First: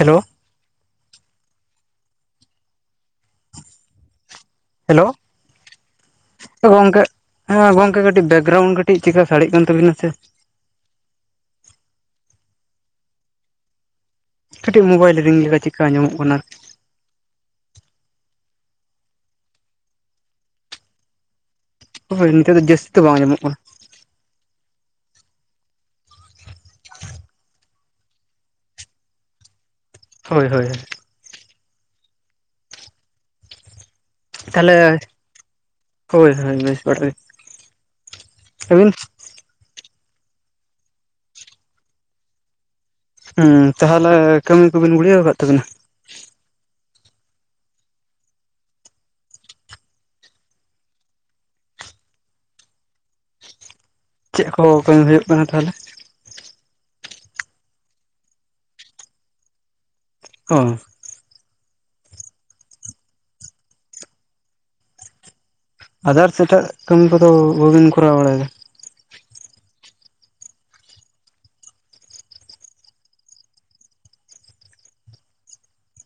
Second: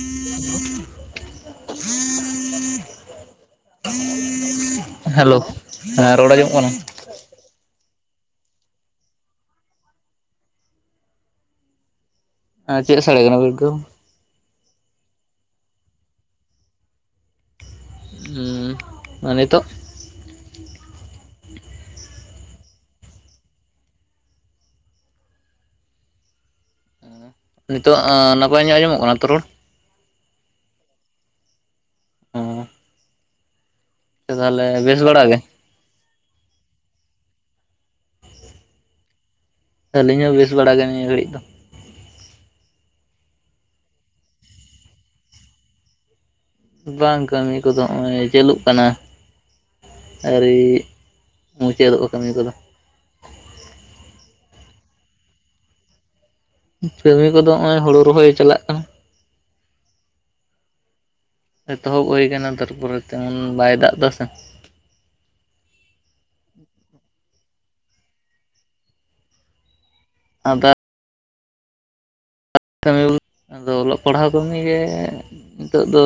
Hello hello ᱦᱮᱸ ᱨᱚᱲ ᱟᱸᱢᱚᱢᱚᱜ ᱠᱟᱱᱟ? ᱜᱚᱝᱠᱮ ᱦᱮᱸ ᱜᱚᱝᱠᱮ ᱠᱟᱹᱴᱤᱡ ᱵᱮᱠᱜᱨᱟᱣᱩᱱᱰ ᱠᱟᱹᱴᱤᱡ ᱪᱮᱫᱠᱟ ᱥᱟᱲᱮᱜ ᱠᱟᱱ ᱛᱟᱵᱤᱱᱟ ᱥᱮᱼᱼ ᱪᱮᱫ ᱥᱮᱲᱮ ᱭᱮᱱᱟ ᱵᱮᱠᱜᱨᱟᱣᱩᱱ? ᱠᱟᱹᱴᱤᱡ ᱢᱳᱵᱟᱭᱤᱞ ᱨᱤᱝ ᱞᱮᱠᱟ ᱪᱮᱫ ᱞᱮᱠᱟ ᱟᱸᱡᱚᱢᱚᱜ ᱠᱟᱱᱟ᱾ ᱩᱸ ᱱᱤᱛᱚᱜ? ᱦᱳᱭ ᱱᱤᱛᱚᱜ ᱫᱚ ᱡᱟᱹᱥ ᱫᱚ ᱵᱟᱝ ᱟᱸᱢᱚᱢᱚᱜ ᱠᱟᱱᱟ᱾ [inaudible] ᱱᱤᱛᱚᱜ ᱱᱟᱯᱟᱭ ᱧᱚᱜ ᱟᱸᱡᱚᱢᱚᱜ ᱠᱟᱱᱟ ᱛᱚ ᱨᱚᱲ? ᱦᱳᱭᱼᱦᱳᱭᱼᱦᱳᱭ ᱳᱸ ᱛᱟᱦᱚᱞᱮ ᱵᱮᱥ ᱵᱟᱲᱟ ᱜᱮ ᱦᱳᱭ ᱦᱳᱭ ᱵᱮᱥ ᱵᱟᱲᱟ ᱜᱮ᱾ ᱟᱵᱤᱱ? ᱟᱹᱞᱤᱧ ᱦᱚᱸ ᱵᱮᱥ ᱵᱟᱲᱟ ᱜᱮ ᱱᱤᱭᱟᱹ ᱜᱷᱟᱹᱲᱤᱡ ᱫᱚ᱾ ᱩᱸ ᱛᱟᱦᱚᱞᱮ ᱠᱟᱹᱢᱤ ᱠᱚ ᱵᱤᱱ ᱜᱩᱲᱤᱭᱟᱹᱣ ᱠᱟᱫ ᱛᱟᱹᱵᱤᱱᱟ? ᱵᱟᱝ ᱠᱟᱹᱢᱤ ᱠᱚᱫᱚ ᱱᱚᱜ-ᱚᱭ ᱪᱟᱹᱞᱩᱜ ᱠᱟᱱᱟ᱾ ᱟᱹᱣᱨᱤ ᱢᱩᱪᱟᱹᱫᱚᱜ-ᱟ ᱠᱟᱹᱢᱤ ᱠᱚᱫᱚ, ᱪᱮᱫ ᱠᱚ ᱠᱟᱹᱢᱤ ᱦᱩᱭᱩᱜ ᱠᱟᱱᱟ ᱛᱟᱦᱚᱞᱮ? ᱠᱟᱹᱢᱤ ᱠᱚᱫᱚ ᱱᱚᱜ-ᱚᱭ ᱦᱳᱲᱳ ᱨᱚᱦᱚᱭ ᱪᱟᱞᱟᱜ ᱠᱟᱱᱟ᱾ ᱚᱻ ᱮᱛᱚᱦᱚᱵ ᱦᱩᱭ ᱟᱠᱟᱱᱟ ᱛᱟᱨᱯᱚᱨᱮ ᱛᱮ ᱮᱢᱚᱱ ᱵᱟᱭ ᱫᱟᱜ-ᱫᱟ ᱥᱮ᱾ ᱟᱫᱟᱨᱥ ᱮᱴᱟᱜ ᱠᱟᱹᱢᱤ ᱠᱚᱫᱚ ᱵᱟᱹᱵᱤᱱ ᱠᱚᱨᱟᱣ ᱵᱟᱲᱟᱭᱮᱫᱟ? [unintelligible] [unintelligible] ᱟᱫᱚ ᱚᱞᱚᱜ ᱯᱟᱲᱦᱟᱣ ᱠᱟᱹᱢᱤᱜᱮ ᱱᱤᱛᱚᱜ ᱫᱚᱼᱼ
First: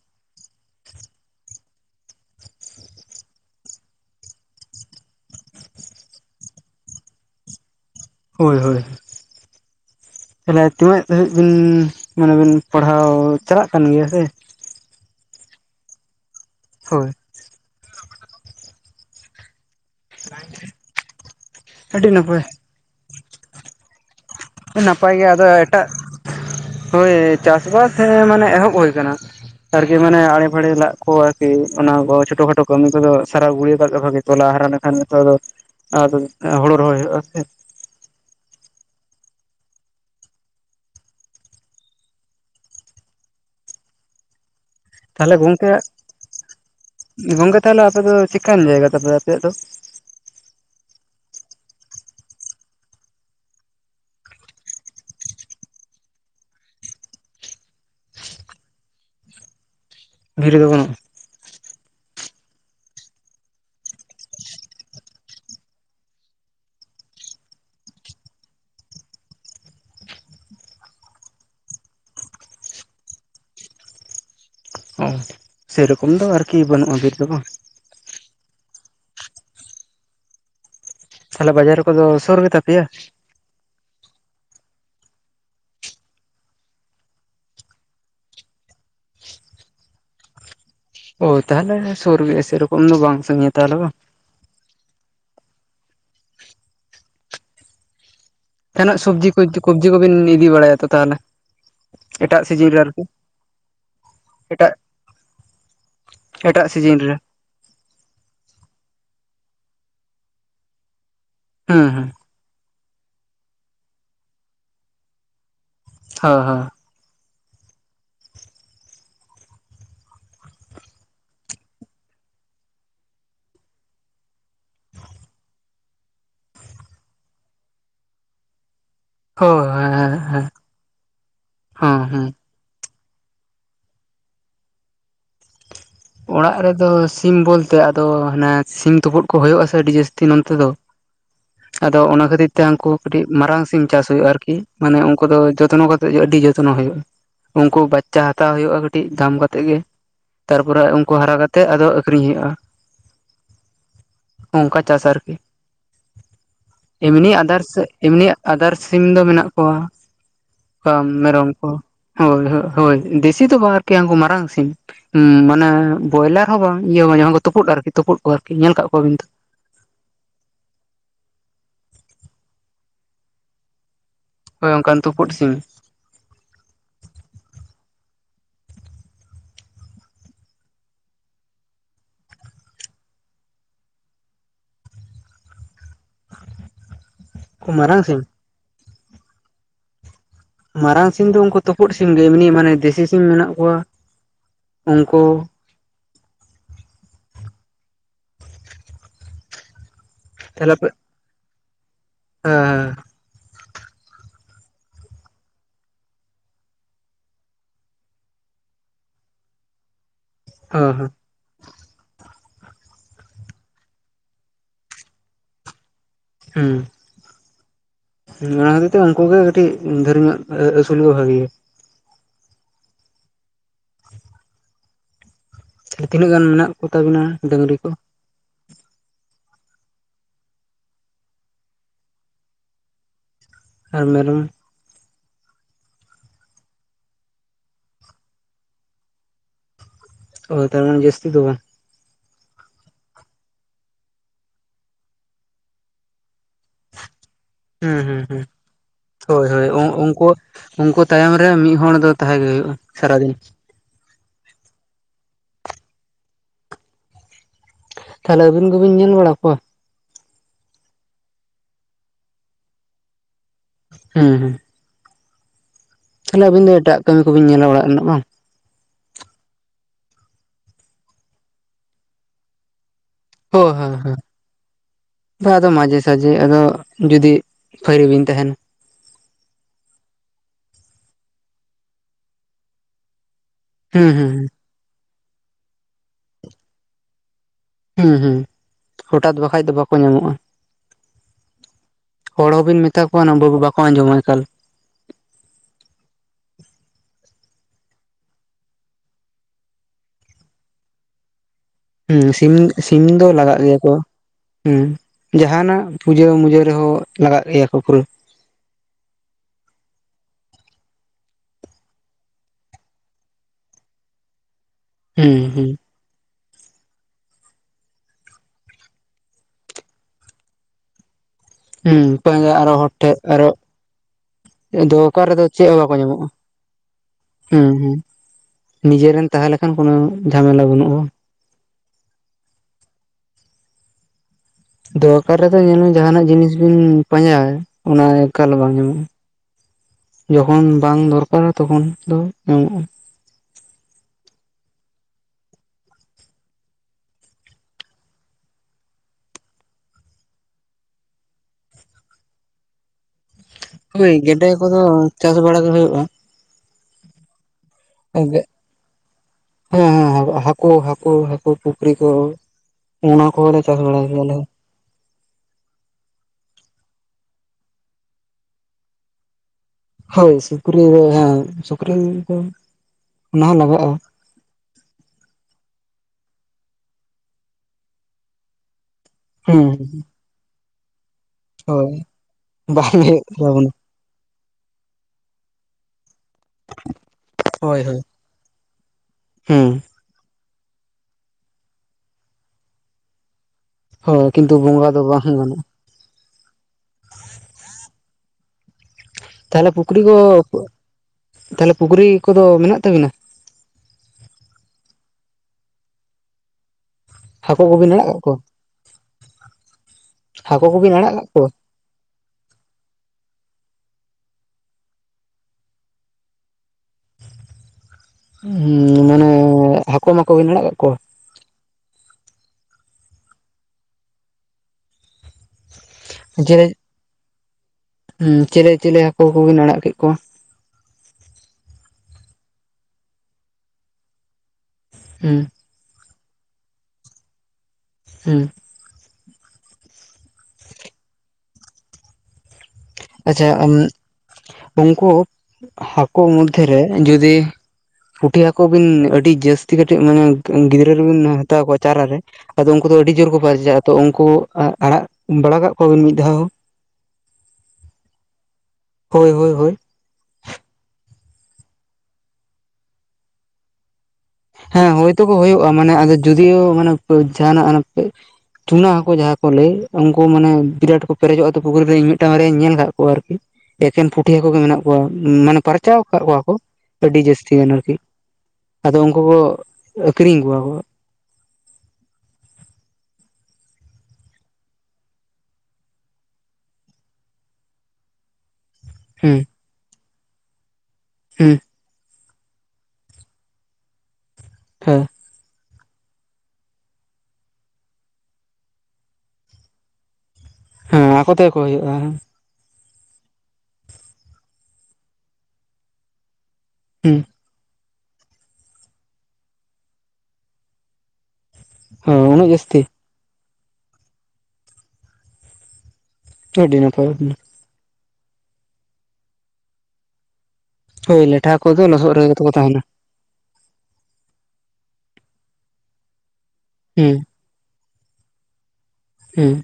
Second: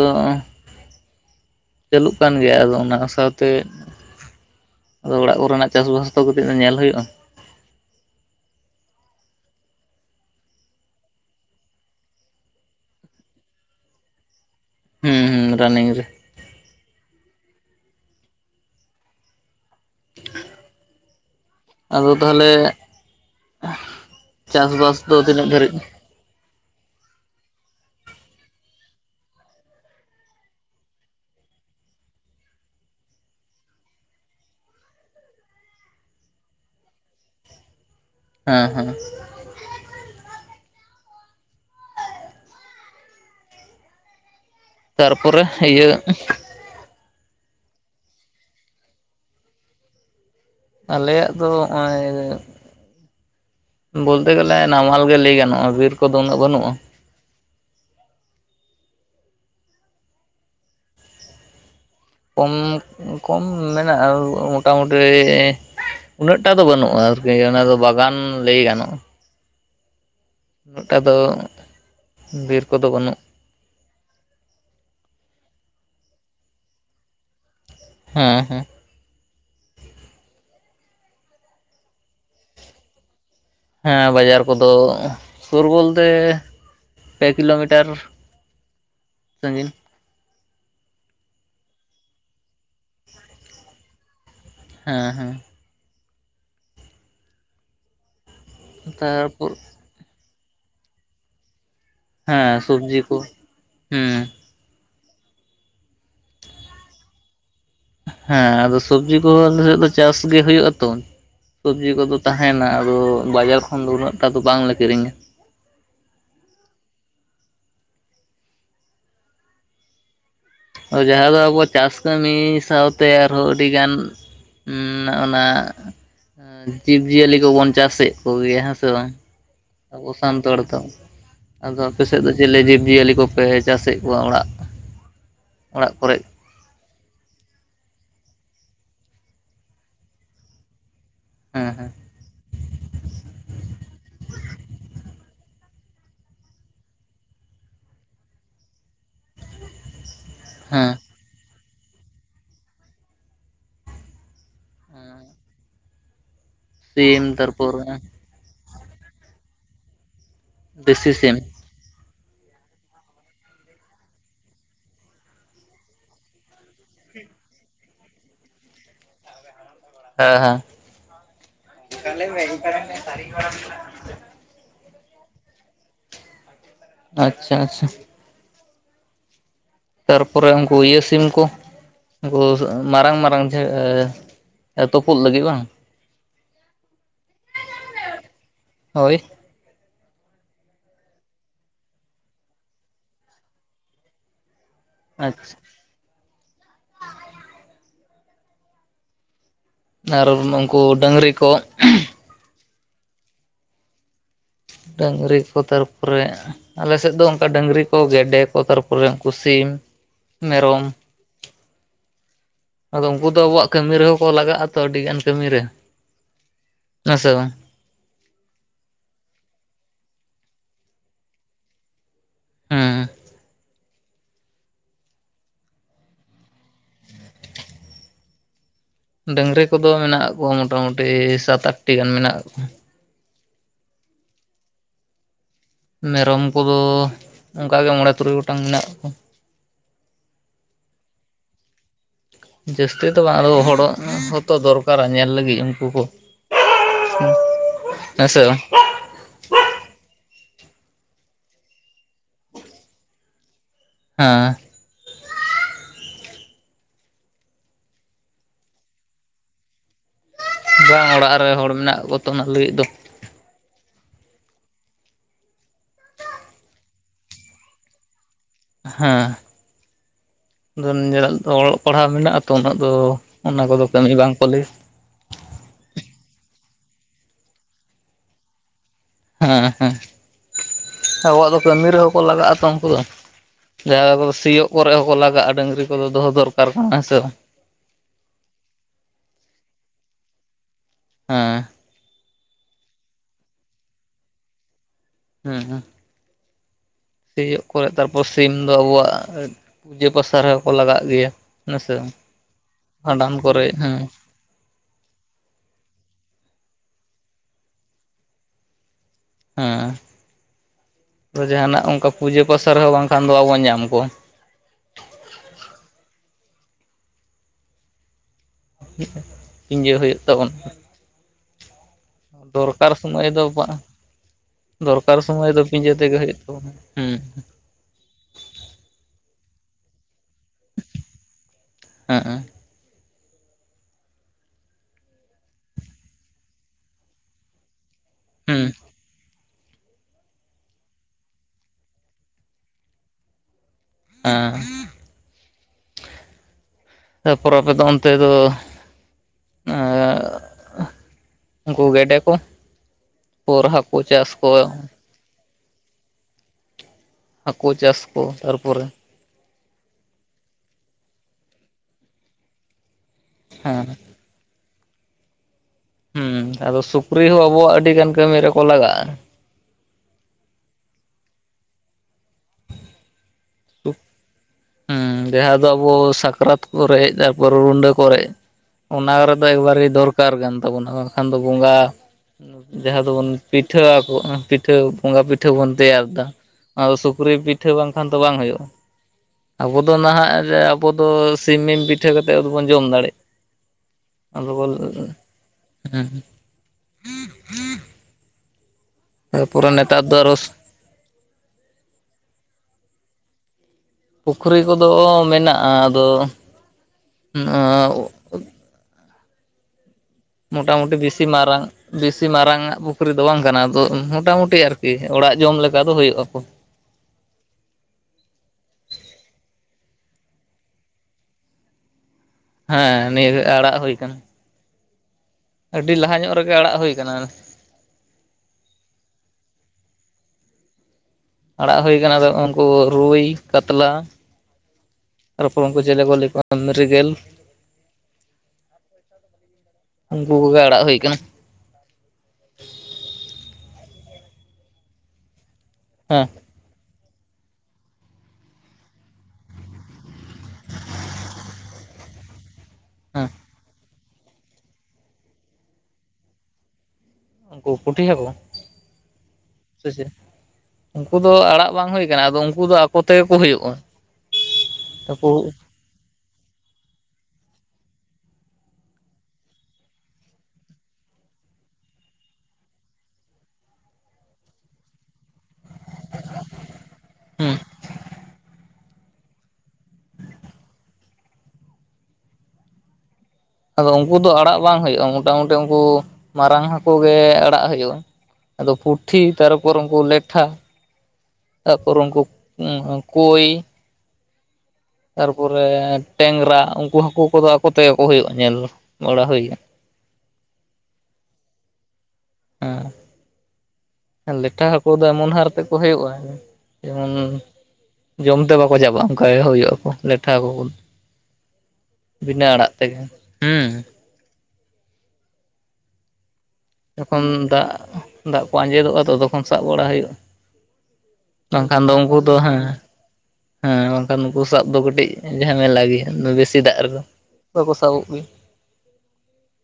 ᱪᱟᱹᱞᱩᱜ ᱠᱟᱱ ᱜᱮᱭᱟ ᱟᱫᱚ ᱚᱱᱟ ᱟᱥᱟᱛᱮᱼᱼ ᱟᱫᱚ ᱚᱲᱟᱜ ᱠᱚᱨᱮᱱᱟᱜ ᱪᱟᱥ-ᱵᱟᱥ ᱛᱚ ᱠᱟᱹᱴᱤᱡ ᱫᱚ ᱧᱮᱞ ᱦᱩᱭᱩᱜ-ᱟ᱾ ᱦᱳᱭ-ᱦᱳᱭ ᱛᱟᱦᱚᱞᱮ ᱛᱤᱱᱟᱹᱜ ᱫᱷᱟᱹᱵᱤᱡ ᱵᱤᱱ ᱢᱟᱱᱮ ᱵᱤᱱ ᱯᱟᱲᱦᱟᱣ ᱪᱟᱞᱟᱜ ᱠᱟᱱ ᱜᱮᱭᱟ ᱥᱮ? ᱦᱩᱸᱻ ᱨᱟᱱᱤᱝ ᱨᱮ᱾ ᱦᱳᱭ ᱟᱹᱰᱤ ᱟᱫᱚ ᱱᱟᱯᱟᱭ ᱛᱟᱦᱚᱞᱮ ᱟᱸᱦ ᱱᱟᱯᱟᱭ ᱜᱮ ᱟᱫᱚ ᱮᱴᱟᱜ ᱦᱳᱭ ᱪᱟᱥ ᱵᱟᱥ ᱢᱟᱱᱮ ᱮᱦᱚᱵ ᱦᱩᱭ ᱠᱟᱱᱟ᱾ ᱟᱨᱠᱤ ᱢᱟᱱᱮ ᱟᱲᱮ ᱯᱷᱟᱲᱮ ᱞᱟᱜ ᱠᱚ ᱟᱨᱠᱤ ᱚᱱᱟ ᱠᱚ ᱪᱷᱴᱳ ᱠᱷᱟᱴᱳ ᱠᱟᱹᱢᱤ ᱠᱚᱫᱚ ᱥᱟᱨᱟᱣ ᱜᱩᱲᱭᱟᱹ ᱠᱟᱜ ᱜᱮ ᱵᱷᱟᱜᱮᱼᱼ ᱛᱚᱞᱟ ᱦᱟᱨᱟ ᱞᱮᱠᱷᱟᱱ ᱜᱮᱛᱚ ᱟᱫᱚ ᱦᱳᱲᱳ ᱨᱚᱦᱚᱭ ᱦᱳᱭᱩᱜ-ᱟ ᱥᱮ? ᱦᱮᱸ-ᱦᱮᱸ ᱛᱟᱦᱚᱞᱮ ᱛᱟᱨᱯᱚᱨᱮ ᱜᱚᱝᱠᱮ ᱤᱭᱟᱹ ᱜᱚᱝᱠᱮ ᱛᱟᱦᱚᱞᱮ ᱟᱯᱮᱭᱟᱜ ᱫᱚ ᱪᱮᱫ ᱠᱟᱱ ᱡᱟᱭᱜᱟ ᱛᱟᱯᱮ ᱟᱯᱮᱭᱟᱜ ᱫᱚ? ᱟᱞᱮᱭᱟᱜ ᱫᱚ ᱱᱚᱜ-ᱚᱭᱼᱼ ᱵᱚᱞᱛᱮ ᱜᱮᱞᱮ ᱱᱟᱢᱟᱞ ᱜᱮ ᱞᱟᱹᱭ ᱜᱟᱱᱚᱜ-ᱟ ᱵᱤᱨ ᱠᱚᱫᱚ ᱩᱱᱟᱹᱜ ᱵᱟᱹᱱᱩᱜ-ᱟ᱾ ᱵᱤᱨ ᱠᱚᱫᱚ ᱵᱟᱹᱱᱩᱜ-ᱟ᱾ ᱠᱚᱢ, ᱠᱚᱢ ᱢᱮᱱᱟᱜ-ᱟ ᱢᱚᱴᱟᱢᱩᱴᱤ᱾ ᱩᱱᱟᱹᱜ ᱴᱟ ᱫᱚ ᱵᱟᱹᱱᱩᱜ-ᱟ ᱟᱨᱠᱤ, ᱚᱱᱟ ᱫᱚ ᱵᱟᱜᱟᱱ ᱞᱟᱹᱭ ᱜᱟᱱᱚᱜ-ᱟ᱾ ᱩᱱᱟᱹᱜ ᱴᱟ ᱫᱚ ᱵᱤᱨ ᱠᱚᱫᱚ ᱵᱟᱹᱱᱩᱜ᱾ ᱚ, ᱥᱮᱨᱚᱠᱚᱢ ᱫᱚ ᱟᱨᱠᱤ ᱵᱟᱹᱱᱩᱜ-ᱟ ᱵᱤᱨ ᱫᱚ ᱵᱟᱝ? ᱦᱮᱸ ᱦᱮᱸ᱾ ᱛᱟᱦᱞᱮ ᱵᱟᱡᱟᱨ ᱠᱚᱫᱚ ᱥᱩᱨ ᱜᱮᱛᱟ ᱯᱮᱭᱟ? ᱦᱮᱸ ᱵᱟᱡᱟᱨ ᱠᱚᱫᱚ ᱥᱩᱨ ᱵᱚᱞᱛᱮ ᱯᱮ ᱠᱤᱞᱳᱢᱤᱴᱟᱨ᱾ ᱥᱟᱺᱜᱤᱧ᱾ ᱳ, ᱛᱟᱦᱞᱮ ᱥᱩᱨ ᱜᱮᱭᱟ᱾ ᱥᱮᱨᱚᱠᱚᱢ ᱫᱚ ᱵᱟᱝ ᱥᱟᱺᱜᱤᱧᱟ ᱛᱟᱦᱞᱮ ᱵᱟᱝ? ᱦᱮᱸ ᱦᱮᱸ᱾ ᱛᱤᱱᱟᱹᱜ ᱥᱚᱵᱽᱡᱤ ᱠᱚ ᱛᱟᱨᱯᱚᱨ ᱥᱚᱵᱽᱡᱤ ᱠᱚᱵᱤᱱ ᱤᱫᱤ ᱵᱟᱲᱟᱭᱟ ᱛᱚ ᱛᱟᱦᱞᱮ? ᱮᱴᱟᱜ ᱦᱮᱸ ᱥᱤᱡᱤᱱ ᱨᱮ ᱥᱚᱵᱽᱡᱤ ᱟᱨᱠᱤ, ᱠᱚ ᱦᱩᱸ ᱮᱴᱟᱜ? ᱮᱴᱟᱜ ᱥᱤᱡᱤᱱ ᱨᱮ᱾ ᱦᱮᱸ, ᱟᱫᱚ ᱥᱚᱵᱡᱤ ᱠᱚ ᱟᱞᱮ ᱥᱮᱫ ᱫᱚ ᱪᱟᱥ ᱜᱮ ᱦᱩᱭᱩᱜ-ᱟ ᱛᱚ ᱦᱩᱸ ᱥᱚᱵᱡᱤ ᱦᱩᱸ ᱠᱚᱫᱚ᱾ ᱛᱟᱦᱮᱱᱟ ᱟᱫᱚ ᱵᱟᱡᱟᱨ ᱠᱷᱚᱱ ᱫᱚ ᱩᱱᱟᱹᱜ ᱴᱟ ᱫᱚ ᱵᱟᱝᱞᱮ ᱠᱤᱨᱤᱧᱟ᱾ ᱦᱚᱸ ᱦᱚᱸ᱾ ᱡᱟᱦᱟᱸ ᱫᱚ ᱟᱵᱚ ᱪᱟᱥ ᱠᱟᱹᱢᱤ ᱥᱟᱶᱛᱮ ᱟᱨᱦᱚᱸ ᱟᱹᱰᱤ ᱜᱟᱱ᱾ ᱱᱚᱜ-ᱚ ᱱᱟ ᱡᱤᱵᱽ ᱡᱤᱭᱟᱹᱞᱤ ᱠᱚᱵᱚᱱ ᱪᱟᱥᱮᱜ ᱠᱚᱜᱮᱭᱟ ᱦᱮᱸ ᱥᱮ ᱵᱟᱝ? ᱦᱳᱭ ᱟᱵᱚ ᱦᱮᱸ ᱦᱮᱸ ᱥᱟᱱᱛᱟᱲ ᱫᱚ᱾ ᱟᱫᱚ ᱟᱯᱮ ᱦᱮᱸ ᱥᱮᱫ ᱫᱚ ᱦᱮᱸ ᱪᱮᱫ ᱞᱮᱠᱟ ᱡᱤᱵᱽ ᱡᱤᱭᱟᱹᱞᱤ ᱠᱚᱯᱮ ᱪᱟᱥᱮᱫ ᱠᱚᱣᱟ ᱚᱲᱟᱜ, ᱚᱲᱟᱜ ᱠᱚᱨᱮ? ᱚᱲᱟᱜ ᱨᱮᱫᱚ ᱥᱤᱢ ᱵᱚᱞᱛᱮ ᱟᱫᱚ ᱦᱟᱱᱮ ᱥᱤᱢ ᱛᱩᱯᱩᱫ ᱠᱚ ᱦᱩᱭᱩᱜ-ᱟ ᱥᱮ ᱟᱹᱰᱤ ᱡᱟᱹᱥᱛᱤ ᱱᱚᱱᱛᱮ ᱫᱚ᱾ ᱦᱮᱸ ᱦᱮᱸ ᱟᱫᱚ ᱚᱱᱟ ᱠᱷᱟᱹᱛᱤᱨ᱾ ᱛᱮ ᱩᱱᱠᱩ ᱠᱟᱹᱴᱤᱡ ᱢᱟᱨᱟᱝ ᱥᱤᱢ ᱪᱟᱥ ᱦᱩᱭᱩᱜ-ᱟ ᱟᱨᱠᱤ, ᱢᱟᱱᱮ ᱩᱱᱠᱩ ᱫᱚ ᱡᱚᱛᱱᱚ ᱠᱟᱛᱮᱜ ᱟᱹᱰᱤ ᱡᱚᱛᱱᱚ ᱦᱩᱭᱩᱜ-ᱟ᱾ ᱩᱱᱠᱩ ᱵᱟᱪᱪᱟ ᱦᱟᱛᱟᱣ ᱦᱩᱭᱩᱜ-ᱟ ᱠᱟᱹᱴᱤᱡ ᱫᱟᱢ ᱠᱟᱛᱮᱫ ᱜᱮ᱾ ᱯᱩᱨᱟᱹ ᱦᱮᱸ ᱩᱱᱠᱩ ᱦᱟᱨᱟ ᱠᱟᱛᱮᱫ ᱟᱫᱚ ᱟᱠᱷᱨᱤᱧ ᱦᱩᱭᱩᱜ-ᱟ᱾ ᱚᱝᱠᱟ ᱪᱟᱥ ᱟᱨᱠᱤ, ᱮᱢᱱᱤ ᱥᱤᱢ ᱟᱫᱟᱨ ᱥᱮ ᱛᱟᱨᱯᱚᱨ ᱮᱢᱱᱤ᱾ ᱟᱫᱟᱨ ᱥᱤᱢ ᱫᱚ ᱢᱮᱱᱟᱜ ᱠᱚᱣᱟ ᱫᱮᱥᱤ ᱥᱤᱢ ᱢᱮᱨᱚᱢ ᱠᱚ᱾ ᱦᱳᱭ ᱦᱳᱭ ᱦᱳᱭ, ᱫᱮᱥᱤ ᱫᱚ ᱵᱟᱝ ᱟᱨᱠᱤ ᱩᱱᱠᱩ ᱢᱟᱨᱟᱝ ᱥᱤᱢ᱾ ᱢᱟᱱᱮ ᱵᱚᱭᱞᱟᱨ ᱦᱚᱸ ᱵᱟᱝ ᱤᱭᱟᱹ ᱡᱟᱦᱟᱸ ᱠᱚ ᱛᱩᱯᱩᱫ ᱟᱨᱠᱤ ᱛᱩᱯᱩᱝ ᱠᱚ ᱟᱨᱠᱤ ᱧᱮᱞ ᱠᱟᱫ ᱠᱚᱣᱟ ᱵᱤᱱ ᱛᱚ? ᱦᱮᱸ ᱦᱮᱸ᱾ ᱦᱳᱭ ᱚᱱᱠᱟᱱ ᱛᱩᱯᱩᱫ ᱥᱤᱢ᱾ ᱟᱪᱪᱷᱟ ᱟᱪᱪᱷᱟ᱾ ᱛᱟᱨᱯᱚᱨᱮ ᱩᱝᱠᱩ ᱤᱭᱟᱹ ᱥᱤᱢ ᱠᱚ? ᱩᱝᱠᱩ ᱢᱟᱨᱟᱝ ᱢᱟᱨᱟᱝ ᱡᱷᱟ ᱛᱩᱯᱩᱜ ᱞᱟᱹᱜᱤᱫ ᱵᱟᱝ? ᱠᱩ ᱢᱟᱨᱟᱝ ᱥᱤᱢ? ᱦᱳᱭ᱾ ᱢᱟᱨᱟᱝ ᱥᱤᱢ ᱫᱚ ᱩᱱᱠᱩ ᱛᱩᱯᱩᱫ ᱥᱤᱢ ᱜᱮ ᱮᱢᱱᱤ ᱢᱟᱱᱮ ᱫᱮᱥᱤ ᱥᱤᱢ ᱢᱮᱱᱟᱜ ᱠᱚᱣᱟ ᱩᱱᱠᱩ᱾ ᱟᱪᱪᱷᱟ ᱟᱨ ᱱᱩᱝᱠᱩ ᱰᱟᱝᱨᱤ ᱠᱚ᱾ ᱦᱮᱸ᱾ ᱰᱟᱹᱝᱨᱤ ᱠᱚ ᱛᱟᱨᱯᱚᱨᱮ᱾ ᱟᱞᱮᱥᱮᱫ ᱫᱚ ᱚᱝᱠᱟ ᱰᱟᱹᱝᱨᱤ ᱠᱚ, ᱜᱮᱰᱮ ᱠᱚ, ᱛᱟᱨᱯᱚᱨᱮ ᱩᱱᱠᱩ ᱥᱤᱢ, ᱢᱮᱨᱚᱢ᱾ ᱟᱫᱚ ᱩᱱᱠᱩ ᱫᱚ ᱟᱵᱚᱣᱟᱜ ᱠᱟᱹᱢᱤ ᱨᱮᱦᱚᱸ ᱠᱚ ᱞᱟᱜᱟᱜ-ᱟ ᱛᱚ ᱟᱹᱰᱤ ᱜᱟᱱ ᱠᱟᱹᱢᱤ ᱨᱮ᱾ ᱦᱩᱸ᱾ ᱦᱮᱸ ᱥᱮ ᱵᱟᱝ? ᱦᱩᱸ ᱚᱱᱟ ᱦᱚᱛᱮᱡ ᱛᱮ ᱩᱱᱠᱩᱜ ᱜᱮ ᱠᱟᱹᱴᱤᱡ ᱫᱷᱟᱹᱨᱤ ᱧᱚᱜ ᱟᱹᱥᱩᱞ ᱜᱮ ᱵᱷᱟᱜᱤᱭᱟ᱾ ᱦᱩᱸ᱾ ᱛᱟᱦᱞᱮ ᱛᱤᱱᱟᱹᱜ ᱜᱟᱱ ᱢᱮᱱᱟᱜ ᱠᱚᱛᱟ ᱵᱤᱱᱟ ᱰᱟᱹᱝᱨᱤ ᱠᱚ? ᱰᱟᱹᱝᱨᱤ ᱠᱚᱫᱚ ᱢᱮᱱᱟᱜ ᱠᱚᱣᱟ ᱢᱚᱴᱟᱢᱩᱴᱤ ᱥᱟᱛ ᱟᱴᱴᱤ ᱜᱟᱱ ᱢᱮᱱᱟᱜ ᱠᱚᱣᱟ᱾ ᱟᱨ ᱢᱮᱨᱚᱢ? ᱢᱮᱨᱚᱢ ᱠᱚᱫᱚ, ᱚᱱᱠᱟᱜᱮ ᱢᱚᱬᱮ ᱛᱩᱨᱩᱭ ᱜᱚᱴᱟᱝ ᱢᱮᱱᱟᱜ ᱠᱚ᱾ ᱛᱚ ᱛᱟᱨ ᱢᱟᱱᱮ, ᱡᱟᱹᱥᱛᱤ ᱫᱚ ᱵᱟᱝ-? ᱡᱟᱹᱥᱛᱤ ᱫᱚ ᱵᱟᱝ, ᱟᱫ ᱦᱚᱲ ᱦᱚᱸᱛᱚ ᱫᱚᱨᱠᱟᱨᱟ, ᱧᱮᱞ ᱞᱟᱹᱜᱤᱫ ᱩᱱᱠᱩ ᱠᱚ᱾ ᱦᱩᱸ ᱦᱩᱸ, ᱦᱩᱸ, ᱦᱩᱸ, ᱦᱳᱭ, ᱦᱳᱭ, ᱩᱱᱠᱩ-ᱩᱱᱠᱩ, ᱛᱟᱭᱚᱢ ᱨᱮ ᱢᱤᱫ ᱦᱚᱲ ᱫᱚ, ᱛᱟᱦᱮᱸ ᱜᱮ ᱦᱳᱭᱩᱳᱜᱼᱟ ᱥᱟᱨᱟᱫᱤᱱ᱾ ᱦᱮᱸ, ᱛᱟᱦᱚᱞᱮ ᱟᱵᱤᱱ ᱜᱮᱵᱤᱱ ᱧᱮᱞ ᱵᱟᱲᱟ ᱠᱚᱣᱟ? ᱵᱟᱝ ᱚᱲᱟᱜ ᱨᱮ ᱦᱚᱲ ᱢᱮᱱᱟᱜ ᱠᱚᱛᱚ, ᱚᱱᱟ ᱞᱟᱹᱜᱤᱫ ᱫᱚ᱾ ᱦᱩᱸ, ᱦᱩᱸ᱾ ᱛᱟᱦᱚᱞᱮ ᱟᱵᱤᱱ ᱫᱚ, ᱮᱴᱟᱜ ᱠᱟᱹᱢᱤ ᱠᱚᱵᱤᱱ ᱧᱮᱞᱟ, ᱚᱲᱟᱜ ᱨᱮᱱᱟᱜ ᱵᱟᱝ? ᱦᱮᱸ, ᱱᱤᱡᱮᱨᱟᱜ ᱫᱚ ᱚᱞᱚᱜ ᱯᱟᱲᱦᱟᱜ ᱢᱮᱱᱟᱜᱼᱟ ᱛᱚ, ᱩᱱᱟᱹᱜ ᱫᱚ ᱚᱱᱟ ᱳ, ᱠᱚᱫᱚ ᱦᱮᱸ, ᱠᱟᱹᱢᱤ ᱦᱮᱸ, ᱵᱟᱝᱠᱚ ᱞᱟᱹᱭᱟ ᱵᱟ ᱟᱫᱚ ᱢᱟᱡᱷᱮ ᱥᱟᱡᱷᱮ ᱟᱫᱚ, ᱡᱩᱫᱤ ᱯᱷᱟᱹᱨᱤ ᱵᱤᱱ ᱛᱟᱦᱮᱱ? ᱦᱮᱸ, ᱦᱮᱸ, ᱟᱵᱚᱣᱟᱜ ᱫᱚ ᱠᱟᱹᱢᱤ ᱨᱮᱦᱚ ᱠᱚ ᱞᱟᱜᱟᱜ ᱟᱛᱚ ᱩᱱᱠᱩ ᱫᱚ᱾ ᱡᱟᱦᱟᱸ ᱦᱩᱸ ᱦᱩᱸ ᱠᱚᱫᱚ ᱥᱤᱭᱳᱜ ᱠᱚᱨᱮ ᱦᱚᱸᱠᱚ ᱞᱟᱜᱟᱜᱼᱟ, ᱰᱟᱹᱝᱨᱤ ᱠᱚᱫᱚ ᱫᱚᱦᱚ ᱫᱚᱨᱠᱟᱨ ᱠᱟᱱᱟ ᱦᱮᱸ ᱥᱮ ᱵᱟᱝ? ᱦᱩᱸ, ᱦᱩᱸ, ᱦᱚᱴᱟᱛ ᱵᱟᱠᱷᱟᱡ ᱫᱚ ᱵᱟᱠᱚ ᱧᱟᱢᱚᱜᱼᱟ᱾ ᱦᱮᱸ, ᱦᱚᱲ ᱦᱚᱸᱵᱤᱱ ᱢᱮᱛᱟ ᱠᱚᱣᱟ, ᱵᱟᱹᱵᱩ ᱵᱟᱠᱚ ᱟᱸᱡᱚᱢᱟ ᱮᱠᱟᱞ᱾ ᱦᱩᱸ, ᱦᱩᱸ, ᱥᱤᱭᱳᱜ ᱠᱚᱨᱮ, ᱛᱟᱨᱯᱚᱨ ᱥᱤᱢ ᱫᱚ, ᱟᱵᱚᱣᱟᱜ ᱯᱩᱡᱟᱹ ᱯᱟᱥᱟ ᱨᱮᱦᱚᱸ ᱠᱚ ᱞᱟᱜᱟᱜ ᱜᱮᱭᱟ᱾ ᱦᱮᱸᱥᱮ ᱦᱩᱸ, ᱥᱤᱢ, ᱥᱤᱢ ᱫᱚ ᱵᱷᱟᱸᱰᱟᱱ ᱞᱟᱜᱟᱜ ᱠᱚᱨᱮ ᱜᱮᱭᱟ ᱠᱚ᱾ ᱦᱮᱸ ᱦᱩᱸ, ᱡᱟᱦᱟᱸᱱᱟᱜ ᱯᱩᱡᱟᱹ, ᱢᱩᱡᱟᱹ ᱨᱮᱦᱚ ᱞᱟᱜᱟᱜ ᱜᱮᱭᱟ ᱠᱚ ᱯᱩᱨᱟᱹ᱾ ᱦᱮᱸ, ᱟᱫᱚ ᱡᱟᱦᱟᱱᱟᱜ ᱚᱱᱠᱟ ᱯᱩᱡᱟᱹ ᱯᱟᱥᱟ ᱨᱮᱦᱚᱸ, ᱵᱟᱝᱠᱷᱟᱱ ᱫᱚ ᱟᱵᱚᱱ ᱧᱟᱢ ᱠᱚᱣᱟ᱾ ᱦᱩᱸ, ᱦᱩᱸ, ᱯᱤᱡᱟᱹ ᱦᱳᱭᱳᱜ ᱛᱟᱵᱚᱱᱟ᱾ ᱦᱩᱸ, ᱯᱟᱸᱡᱟ ᱟᱨᱦᱚ ᱦᱚᱲ ᱫᱚᱨᱠᱟᱨ ᱴᱷᱮᱜ ᱥᱚᱢᱚᱭ ᱟᱨᱚ ᱫᱚ ᱵᱟᱝ ᱫᱚᱨᱠᱟᱨ ᱨᱮᱫᱚ ᱥᱚᱢᱚᱭ ᱫᱚ ᱪᱮᱜ ᱦᱚᱸ ᱵᱟᱠᱚ ᱯᱤᱸᱡᱟᱹ ᱛᱮᱜᱮ ᱧᱟᱢᱚᱜᱼᱟ, ᱦᱩᱭᱩᱜ ᱛᱟᱵᱚᱱᱟ ᱦᱩᱸ ᱦᱩᱸ, ᱦᱩᱸ᱾ ᱱᱤᱡᱮᱨᱮᱱ ᱛᱟᱦᱮᱸ ᱞᱮᱠᱷᱟᱱ, ᱠᱳᱱᱳ ᱡᱷᱟᱢᱮᱞᱟ ᱵᱟᱹᱱᱩᱜᱼᱟ᱾ ᱦᱮᱸᱜ, ᱮᱸ᱾ ᱫᱚᱨᱠᱟᱨ ᱨᱮᱫᱚ ᱧᱮᱞ ᱢᱮ, ᱡᱟᱦᱟᱸ ᱱᱟᱜ ᱡᱤᱱᱤᱥ ᱵᱤᱱ ᱯᱟᱸᱡᱟᱭᱟ, ᱚᱱᱟ ᱮᱠᱟᱞ ᱦᱩᱸ ᱵᱟᱝ ᱧᱟᱢᱚᱜᱼᱟ᱾ ᱡᱚᱠᱷᱚᱱ ᱵᱟᱝ ᱫᱚᱨᱠᱟᱨᱟ, ᱛᱚᱠᱷᱚᱱ ᱫᱚ ᱧᱟᱢᱚᱜᱼᱟ᱾ ᱟᱸ, ᱛᱟᱯᱚᱨ ᱟᱯᱮ ᱫᱚ ᱚᱱᱛᱮ ᱫᱚ, ᱟᱸ ᱩᱱᱠᱩ ᱜᱮᱰᱮ ᱠᱚ, ᱯᱚᱨ ᱦᱟᱹᱠᱳ ᱦᱳᱭ ᱪᱟᱥ ᱠᱚ? ᱜᱮᱰᱮ ᱠᱚᱫᱚ ᱪᱟᱥ ᱵᱟᱲᱟ ᱫᱚ ᱦᱳᱭᱳᱜᱼᱟ᱾ ᱦᱟᱹᱠᱳ ᱪᱟᱥ ᱠᱚ ᱛᱟᱨᱯᱚᱨᱮ ᱦᱮᱸ, ᱦᱮᱸ, ᱦᱟᱠᱳ-ᱦᱟᱠᱳ, ᱦᱟᱠᱳ, ᱯᱩᱠᱷᱨᱤ ᱠᱚ ᱚᱱᱟ ᱠᱚᱦᱚᱸ ᱞᱮ ᱪᱟᱥ ᱦᱮᱸ ᱵᱟᱲᱟ ᱜᱮᱭᱟᱞᱮ᱾ ᱦᱩᱸ, ᱟᱫᱚ ᱥᱩᱠᱨᱤ ᱦᱚᱸ, ᱟᱵᱚᱣᱟᱜ ᱟᱹᱰᱤ ᱜᱟᱱ ᱠᱟᱹᱢᱤ ᱨᱮᱠᱚ ᱞᱟᱜᱟᱜᱼᱟ᱾ ᱦᱳᱭ ᱥᱩᱠᱨᱤ ᱫᱚ ᱦᱮᱸ, ᱥᱩᱠᱨᱤ ᱫᱚ ᱚᱱᱟ ᱦᱚᱸ ᱞᱟᱜᱟᱜᱼᱟ᱾ ᱦᱩᱸ ᱡᱟᱦᱟᱸ ᱫᱚ ᱟᱵᱚ ᱥᱟᱠᱨᱟᱛ ᱠᱚᱨᱮ, ᱛᱟᱨᱯᱚᱨ ᱨᱩᱰᱟᱹ ᱠᱚᱨᱮ ᱚᱱᱟ ᱫᱚ, ᱦᱩᱸ ᱮᱠᱵᱟᱨᱮ ᱫᱚᱨᱠᱟᱨ ᱠᱟᱱ ᱛᱟᱵᱚᱱᱟ ᱠᱚ᱾ ᱠᱷᱟᱱ ᱫᱚ ᱵᱚᱸᱜᱟ, ᱦᱳᱭ ᱵᱟᱝ ᱡᱟᱦᱟᱸ ᱦᱩᱭᱩᱜ ᱫᱚᱵᱚᱱ ᱛᱟᱵᱚᱱᱟ ᱯᱤᱴᱷᱟᱹᱣᱟ ᱠᱚ ᱯᱤᱴᱷ ᱵᱚᱸᱜᱟ ᱯᱤᱴᱷᱟᱹ ᱵᱚᱱ ᱛᱮᱭᱟᱨ ᱫᱟ, ᱚᱱᱟᱫᱚ ᱥᱩᱠᱨᱤ ᱯᱤᱴᱷᱟᱹ ᱦᱳᱭ ᱦᱳᱭ ᱵᱟᱝᱠᱷᱟᱱ ᱫᱚ ᱵᱟᱝ ᱦᱳᱭᱳᱜᱼᱟ᱾ ᱦᱩᱸ ᱟᱵᱚ ᱫᱚ ᱱᱟᱦᱟᱜ ᱟᱵᱚ ᱫᱚ, ᱥᱤᱢ ᱢᱤᱢ ᱯᱤᱴᱷᱟᱹ ᱠᱟᱛᱮᱫ ᱫᱚᱵᱚᱱ ᱡᱚᱢ ᱫᱟᱲᱮᱜ ᱦᱳᱭ ᱟᱫᱚ ᱠᱤᱱᱛᱩ ᱵᱳᱞ ᱵᱚᱸᱜᱟ ᱫᱚ ᱵᱟᱝ ᱜᱟᱱᱚᱜᱼᱟ ᱦᱮᱸ ᱛᱟᱦᱚᱞᱮ ᱛᱟᱨᱯᱚᱨᱮ ᱯᱩᱠᱷᱨᱤ ᱱᱮᱛᱟᱨ ᱫᱚ ᱠᱚ, ᱟᱨᱚ ᱛᱟᱦᱚᱞᱮ ᱯᱩᱠᱷᱨᱤ ᱠᱚᱫᱚ, ᱢᱮᱱᱟᱜ ᱛᱟᱵᱤᱱᱟ? ᱯᱩᱠᱷᱨᱤ ᱠᱚᱫᱚ ᱢᱮᱱᱟᱜᱼᱟ, ᱟᱫᱚ ᱦᱟᱹᱠᱳ ᱠᱚᱵᱤᱱ ᱟᱲᱟᱜ ᱠᱟᱜ ᱠᱚᱣᱟ? ᱦᱟᱹᱠᱩ ᱢᱚᱴᱟᱢᱩᱴᱤ ᱠᱚᱵᱤᱱ ᱟᱲᱟᱜ ᱵᱮᱥᱤ ᱠᱟᱜ ᱠᱚᱣᱟ ᱢᱟᱨᱟᱝ᱾ ᱵᱮᱥᱤ ᱢᱟᱨᱟᱝᱟᱜ ᱯᱩᱠᱷᱨᱤ ᱫᱚ ᱵᱟᱝ ᱠᱟᱱᱟ ᱟᱫᱚ ᱢᱚᱴᱟᱢᱩᱴᱤ ᱟᱨᱠᱤ ᱚᱲᱟᱜ ᱡᱚᱢ ᱞᱮᱠᱟ ᱫᱚ ᱦᱩᱭᱩᱜᱼᱟ ᱠᱚ᱾ ᱦᱩ ᱢᱟᱱᱮ ᱦᱟᱹᱠᱩ ᱢᱟᱠᱚ ᱵᱮᱱ ᱟᱲᱟᱜ ᱠᱟᱜ ᱠᱚᱣᱟ? ᱦᱮᱸ ᱱᱤᱭᱟᱹ ᱟᱲᱟᱜ ᱦᱩᱭ ᱠᱟᱱᱟ ᱟᱹᱰᱤ ᱞᱟᱦᱟ ᱧᱚᱜ ᱨᱮᱜᱮ ᱟᱲᱟᱜ ᱦᱩᱭ ᱠᱟᱱᱟ᱾ ᱦᱮᱸ ᱪᱤᱞᱤᱼᱪᱤᱞᱤ ᱦᱟᱹᱠᱩ ᱠᱚᱵᱤᱱ ᱟᱲᱟᱜ ᱠᱮᱜ ᱠᱚᱣᱟ? ᱟᱲᱟᱜ ᱦᱩᱭ ᱠᱟᱱᱟ ᱫᱚ ᱩᱝᱠᱩ ᱨᱩᱭ, ᱠᱟᱛᱞᱟ ᱦᱩᱸ ᱛᱟᱨᱯᱚᱨ ᱩᱝ ᱠᱩ ᱪᱮᱞᱮ ᱠᱚ ᱠᱟᱹᱞᱠᱚ ᱢᱤᱨᱮᱜᱮᱞ ᱾ ᱦᱩᱸ ᱾ ᱩᱝᱠᱩ ᱠᱚᱜᱮ ᱟᱲᱟᱜ ᱦᱩᱭ ᱠᱟᱱᱟ᱾ ᱟᱪᱪᱷᱟ ᱟᱢ ᱩᱝᱠᱩ ᱦᱟᱹᱠᱩ ᱦᱮᱸ ᱢᱚᱫᱽᱫᱷᱮᱨᱮ ᱡᱚᱫᱤ ᱯᱩᱴᱷᱤ ᱦᱟᱹᱠᱩ ᱵᱤᱱ ᱟᱹᱰᱤ ᱡᱟᱹᱥᱛᱤ ᱠᱟᱹᱴᱤᱜ ᱢᱟᱱᱮ ᱜᱤᱫᱽᱨᱟᱹ ᱨᱮᱵᱤᱱ ᱦᱟᱛᱟᱣ ᱠᱚᱣᱟ ᱪᱟᱨᱟ ᱨᱮ ᱟᱫᱚ ᱩᱝᱠᱩ ᱫᱚ ᱟᱹᱰᱤ ᱡᱳᱨ ᱦᱮᱸ ᱠᱚ ᱯᱟᱨᱡᱟᱜᱼᱟ ᱛᱚ ᱩᱱᱠᱩ ᱟ ᱟᱲᱟᱜ ᱵᱟᱲᱟ ᱠᱟᱜ ᱠᱚᱣᱟᱵᱤᱱ ᱢᱤᱫ ᱫᱷᱟᱣ ᱦᱚᱸ? ᱩᱝᱠᱩ ᱯᱩᱴᱷᱤ ᱦᱟᱠᱩ? ᱦᱳᱭ ᱦᱳᱭ ᱦᱳᱭ ᱦᱯᱮᱥᱮ ᱩᱝᱠᱩ ᱫᱚ ᱟᱲᱟᱜ ᱵᱟᱝ ᱦᱩᱭ ᱠᱟᱱᱟ ᱟᱫᱚ ᱩᱝᱠᱩ ᱫᱚ ᱟᱠᱚ ᱛᱮᱜᱮ ᱠᱚ ᱦᱩᱭᱩᱜᱼᱟ᱾ ᱦᱮᱸ ᱦᱩᱭᱛᱚᱠᱚ ᱛᱟᱠᱚ ᱦᱩᱭᱩᱜᱼᱟ ᱢᱟᱱᱮ ᱟᱫᱚ ᱦᱩᱫᱤᱥ ᱢᱟᱱᱮ ᱡᱟᱸᱦᱟᱱᱟᱜ ᱢᱟᱱᱮ ᱪᱩᱱᱟ ᱦᱚᱸᱠᱩ ᱡᱟᱦᱟᱸ ᱠᱚ ᱞᱟᱹᱭ ᱩᱝᱠᱩ ᱢᱟᱱᱮ ᱵᱤᱨᱟᱴ ᱠᱚ ᱯᱮᱨᱮᱡᱚᱜᱼᱟ ᱛᱚ ᱯᱩᱠᱷᱤᱨ ᱨᱮ ᱤᱧ ᱢᱤᱫᱴᱟᱝ ᱵᱟᱨᱭᱟᱧ ᱧᱮᱞ ᱠᱟᱜ ᱠᱚᱣᱟ ᱟᱨᱠᱤ᱾ ᱮᱠᱮᱱ ᱯᱩᱴᱷᱤ ᱦᱟᱹᱠᱩ ᱜᱮ ᱢᱮᱱᱟᱜ ᱠᱚᱣᱟ ᱢᱟᱱᱮ ᱯᱟᱨᱮ ᱪᱟᱣ ᱠᱟᱜ ᱠᱚᱣᱟ ᱠᱚ ᱟᱹᱰᱤ ᱡᱟᱹᱥᱛᱤ ᱦᱩᱸ ᱢᱟᱱᱮ ᱟᱨᱠᱤ ᱟᱫᱚ ᱩᱝ ᱠᱩ ᱟᱠᱷᱨᱤᱧ ᱠᱚᱣᱟ ᱠᱚ᱾ ᱟᱫᱚ ᱩᱝᱠᱩ ᱫᱚ ᱟᱲᱟᱜ ᱵᱟᱝ ᱦᱩᱭᱩᱜᱼᱟ, ᱢᱚᱴᱟᱢᱩᱴᱤ ᱩᱝᱠᱩ ᱢᱟᱨᱟᱝ ᱦᱟᱠᱩ ᱜᱮ ᱟᱲᱟᱜ ᱦᱩᱭᱩᱜᱼᱟ᱾ ᱟᱫᱚ ᱯᱩᱴᱷᱤ ᱦᱩᱸ ᱛᱟᱨᱯᱚᱨ ᱩᱝᱠᱩ ᱞᱮᱴᱷᱟ ᱾ ᱦᱩᱸ ᱾ ᱛᱟᱨᱯᱚᱨ ᱩᱝᱠᱩ ᱮᱸ ᱠᱩᱭ ᱦᱮᱸ ᱾ ᱛᱟᱨᱯᱚᱨᱮ ᱴᱮᱝᱨᱟ ᱩᱝᱠᱩ ᱦᱟᱹᱠᱩ ᱠᱚᱫᱚ ᱟᱠᱚ ᱛᱮᱜᱮ ᱠᱚ ᱦᱩᱭᱩᱜᱼᱟ ᱧᱮᱞ ᱵᱟᱲᱟ ᱦᱩᱭ ᱦᱮᱸ ᱟᱠᱚ ᱛᱮᱜᱮ ᱠᱚ ᱦᱩᱭᱩᱜᱼᱟ᱾ ᱦᱮᱸ ᱟᱨ ᱞᱮᱴᱷᱟ ᱦᱟᱹᱠᱩ ᱫᱚ ᱮᱢᱚᱱ ᱦᱟᱨ ᱛᱮᱠᱚ ᱦᱩᱭᱩᱜᱼᱟ ᱡᱮᱢᱚᱱ ᱦᱩᱸ ᱡᱚᱢᱛᱮ ᱵᱟᱠᱚ ᱪᱟᱵᱟᱜᱼᱟ ᱚᱝᱠᱟ ᱜᱮ ᱦᱩᱭᱩᱜ ᱟᱠᱚ ᱞᱮᱴᱷᱟ ᱦᱟᱠᱩ ᱠᱚ ᱦᱳᱭ ᱵᱤᱱᱟᱹ ᱩᱱᱟᱹᱜ ᱟᱲᱟᱜ ᱡᱟᱹᱥᱛᱤ ᱛᱮᱜᱮ, ᱦᱩᱸ ᱟᱹᱰᱤ ᱱᱟᱯᱟᱭ ᱡᱚᱠᱷᱚᱱ ᱫᱟᱜ, ᱫᱟᱜ ᱠᱚ ᱟᱸᱡᱮᱫᱚᱜᱼᱟ ᱛᱚ ᱛᱚᱠᱷᱚᱱ ᱥᱟᱵ ᱵᱟᱲᱟ ᱦᱩᱭᱩᱜᱼᱟ, ᱦᱳᱭ ᱞᱮᱴᱷᱟ ᱵᱟᱝᱠᱷᱟᱱ ᱠᱚᱫᱚ ᱫᱚ ᱞᱚᱥᱚᱫ ᱩᱝᱠᱩ ᱨᱮᱜᱮ ᱫᱚ ᱛᱟᱠᱚ ᱦᱮᱸ ᱛᱟᱦᱮᱱᱟ ᱦᱮᱸ ᱵᱟᱝᱠᱷᱟᱱ ᱱᱩᱠᱩ ᱥᱟᱵ ᱫᱚ ᱠᱟᱹᱴᱤᱜ ᱡᱷᱟᱢᱮᱞᱟ ᱜᱮᱭᱟ ᱵᱮᱥᱤ ᱫᱟᱜ ᱨᱮᱫᱚ ᱦᱩᱸ ᱵᱟᱠᱚ ᱥᱟᱵᱚᱜ ᱜᱮᱭᱟ᱾ ᱦᱩᱸ ᱾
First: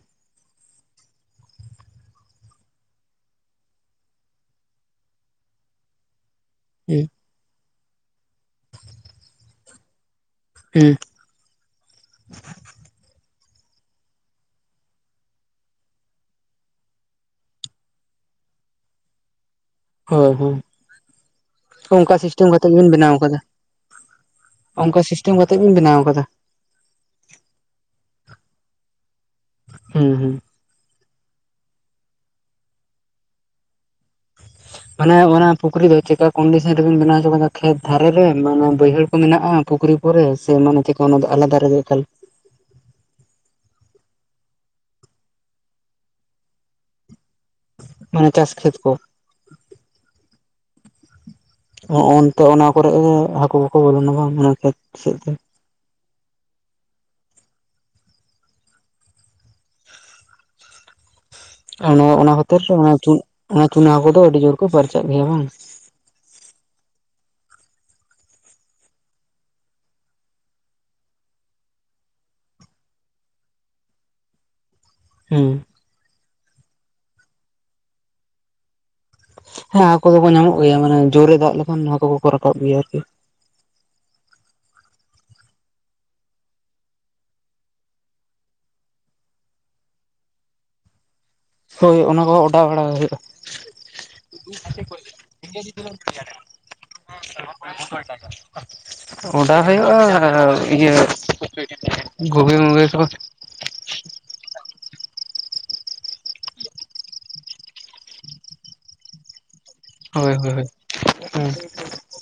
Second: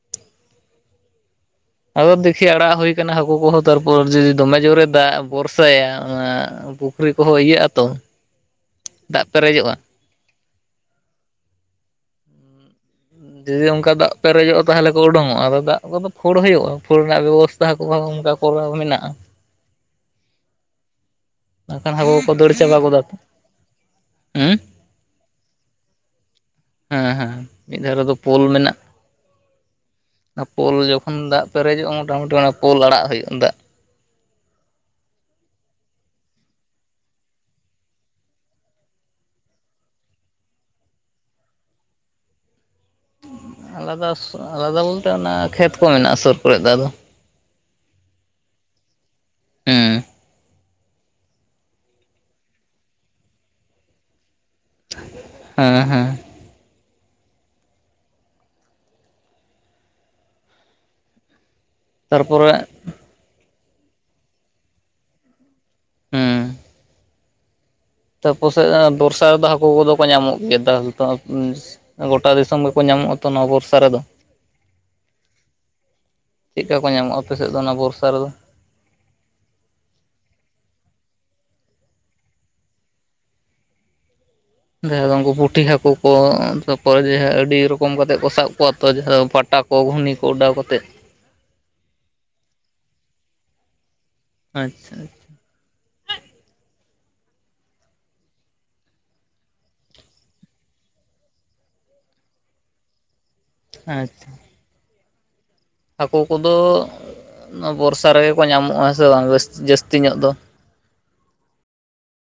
ᱟᱫᱚ ᱫᱮᱠᱷᱤ ᱟᱲᱟᱜ ᱦᱩᱭ ᱠᱟᱱᱟ ᱦᱟᱹᱠᱩ ᱠᱚᱦᱚᱸ ᱛᱟᱨᱯᱚᱨ ᱡᱩ ᱡᱩ ᱫᱚᱢᱮ ᱡᱩᱨᱮ ᱫᱟᱜ ᱵᱚᱨᱥᱟᱭᱟ ᱚᱱᱟ ᱦᱩᱸ ᱯᱩᱠᱷᱨᱤ ᱠᱚᱦᱚᱸ ᱤᱭᱟᱹᱜᱼᱟ ᱛᱚ ᱫᱟᱜ ᱯᱮᱨᱮᱡᱚᱜᱼᱟ᱾ ᱦᱩᱸ ᱾ ᱡᱩᱫᱤ ᱚᱝᱠᱟ ᱫᱟᱜ ᱯᱮᱨᱮᱡᱚᱜᱼᱟ ᱛᱟᱦᱞᱮ ᱠᱚ ᱩᱰᱩᱝᱚᱜᱼᱟ, ᱟᱫᱚ ᱫᱟᱜ ᱠᱚᱫᱚ ᱯᱷᱩᱲ ᱦᱩᱭᱩᱜᱼᱟ ᱯᱷᱩᱲ ᱨᱮᱱᱟᱜ ᱵᱮᱵᱚᱥ ᱛᱷᱟ ᱠᱚᱦᱚᱸ ᱚᱝᱠᱟ ᱠᱚᱨᱟᱣ ᱢᱮᱱᱟᱜᱼᱟ᱾ ᱦᱳᱭ ᱦᱩᱸ ᱾ ᱵᱟᱝᱠᱷᱟᱱ ᱚᱝᱠᱟ ᱦᱟᱹᱠᱩ ᱠᱚ ᱥᱤᱥᱴᱟᱹᱢ ᱫᱟᱹᱲ ᱠᱟᱛᱮᱜ ᱪᱟᱵᱟ ᱜᱮᱵᱮᱱ ᱜᱚᱫᱟ ᱠᱚ ᱵᱮᱱᱟᱣ ᱠᱟᱫᱟ ᱦᱮᱸ ᱚᱝᱠᱟ ᱥᱤᱥᱴᱟᱹᱢ ᱠᱟᱛᱮᱜ ᱵᱮᱱ ᱵᱮᱱᱟᱣ ᱠᱟᱫᱟ᱾ ᱦᱮᱸ ᱦᱮᱸ ᱢᱤᱫ ᱫᱷᱟᱨᱮ ᱫᱚ ᱯᱳᱞ ᱢᱮᱱᱟᱜ ᱾ ᱦᱩᱸ ᱦᱩᱸ ᱾ ᱚᱱᱟ ᱯᱳᱞ ᱡᱚᱠᱷᱚᱱ ᱫᱟᱜ ᱯᱮᱨᱮᱡᱚᱜᱼᱟ ᱢᱚᱴᱟᱢᱩᱴᱤ ᱚᱱᱟ ᱯᱳᱞ ᱟᱲᱟᱜ ᱦᱩᱭᱩᱜᱼᱟ ᱫᱟᱜ᱾ ᱢᱟᱱᱮ ᱚᱱᱟ ᱯᱩᱠᱷᱨᱤ ᱫᱚ ᱪᱮᱠᱟ ᱠᱚᱱᱰᱤᱥᱚᱱ ᱨᱮᱵᱮᱱ ᱵᱮᱱᱟᱣ ᱦᱚᱪᱚ ᱠᱟᱫᱟ ᱠᱷᱮᱛ ᱫᱷᱟᱨᱮ ᱨᱮ ᱢᱟᱱ ᱵᱟᱹᱭᱦᱟᱹᱲ ᱠᱚ ᱢᱮᱱᱟᱜᱼᱟ ᱯᱩᱠᱷᱨᱤ ᱠᱚᱨᱮ ᱥᱮ ᱢᱟᱱᱮ ᱪᱮᱠᱟ ᱚᱱᱟ ᱫᱚ ᱟᱞᱟᱫᱟ ᱨᱮᱜᱮ ᱮᱠᱟᱞ? ᱟᱞᱟᱫᱟ ᱥᱩ ᱟᱞᱟᱫᱟ ᱵᱚᱞᱛᱮ ᱚᱱᱟ ᱠᱷᱮᱛ ᱠᱚ ᱢᱮᱱᱟᱜᱼᱟ ᱥᱩᱨ ᱠᱚᱨᱮᱜ ᱫᱚ ᱟᱫᱚ ᱢᱟᱱᱮ ᱪᱟᱥ ᱠᱷᱮᱛ ᱠᱚ? ᱦᱮᱸ ᱦᱚᱜ ᱚᱱᱛᱮ ᱚᱱᱟ ᱠᱚᱨᱮ ᱦᱟᱹᱠᱩ ᱠᱚᱠᱚ ᱵᱚᱞᱚᱱᱟ ᱵᱟᱝ ᱚᱱᱟ ᱠᱷᱮᱛ ᱥᱮᱫ ᱛᱮ ᱾ ᱦᱮᱸ ᱦᱮᱸ ᱾ ᱚᱱᱮ ᱚᱱᱟ ᱠᱷᱟᱹᱛᱤᱨ ᱛᱟᱨᱯᱚᱨᱮ ᱛᱮ ᱚᱱᱟ ᱪᱩᱱᱼᱪᱩᱱᱟ ᱦᱟᱹᱠᱩ ᱫᱚ ᱟᱹᱰᱤ ᱡᱳᱨ ᱠᱚ ᱯᱟᱨᱪᱟᱜ ᱜᱮᱭᱟ ᱵᱟᱝ ᱾ ᱦᱩᱸᱻ ᱛᱟ ᱟᱯᱮ ᱥᱮᱫ ᱵᱚᱨᱥᱟ ᱨᱮᱫᱚ ᱦᱟᱹᱠᱩ ᱠᱚᱫᱚ ᱠᱚ ᱧᱟᱢᱚᱜ ᱜᱮᱭᱟ ᱫᱟᱜᱼᱼ ᱜᱚᱴᱟ ᱫᱤᱥᱚᱢ ᱜᱮᱠᱚ ᱧᱟᱢᱚᱜᱼᱟ ᱛᱚ ᱱᱚᱣᱟ ᱵᱚᱨᱥᱟ ᱨᱮᱫᱚ ᱾ ᱦᱩᱸ ᱪᱮᱫ ᱞᱮᱠᱟ ᱠᱚ ᱧᱟᱢᱚᱜᱼᱟ ᱟᱯᱮ ᱮᱥᱮᱫ ᱫᱚ ᱚᱱᱟ ᱵᱚᱨᱥᱟ ᱨᱮᱫᱚ? ᱦᱮᱸ ᱦᱟᱹᱠᱩ ᱫᱚᱠᱚ ᱧᱟᱢᱚᱜ ᱜᱮᱭᱟ ᱢᱟᱱᱮ ᱡᱳᱨᱮ ᱫᱟᱜ ᱞᱮᱠᱷᱟᱱ ᱱᱚᱣᱟ ᱠᱚ ᱠᱚ ᱨᱟᱠᱟᱵ ᱜᱮᱭᱟ ᱟᱨᱠᱤ᱾ ᱡᱟᱦᱟᱸ ᱫᱚ ᱩᱱᱠᱩ ᱯᱩᱴᱷᱤ ᱦᱟᱹᱠᱩ ᱠᱚ ᱛᱟᱯᱚᱨᱮ ᱡᱮ ᱟᱹᱰᱤ ᱨᱚᱠᱚᱢ ᱠᱟᱛᱮ ᱠᱚ ᱥᱟᱵ ᱠᱚᱣᱟ ᱛᱚ ᱡᱟᱦᱟᱸ ᱫᱚ ᱯᱟᱴᱟᱼᱼ ᱠᱚ ᱜᱷᱩᱱᱤ ᱠᱚ ᱚᱰᱟᱣ ᱠᱟᱛᱮᱫ᱾ ᱦᱳᱭ ᱚᱱᱟ ᱠᱚᱦᱚᱸ ᱚᱰᱟᱣ ᱵᱟᱲᱟ ᱦᱳᱭᱳᱜᱼᱟ ᱟᱪᱪᱷᱟ ᱾ ᱤ [unintelligible] ᱚᱰᱟᱣ ᱦᱩᱭᱩᱜᱼᱟ ᱤᱭᱟᱹ ᱜᱷᱩᱜᱤ ᱢᱩᱜᱤ ᱠᱚ ᱾ ᱟᱪᱪᱷᱟ ᱾ ᱦᱟᱹᱠᱩ ᱠᱚᱫᱚ ᱱᱚᱣᱟ ᱵᱚᱨᱥᱟ ᱨᱮᱜᱮ ᱠᱚ ᱧᱟᱢᱚᱜᱼᱟ ᱦᱮᱸ ᱥᱮ ᱵᱟᱝ ᱡᱟᱹᱥᱛᱤ ᱼᱼ ᱦᱳᱭ ᱦᱳᱭ ᱦᱮᱸ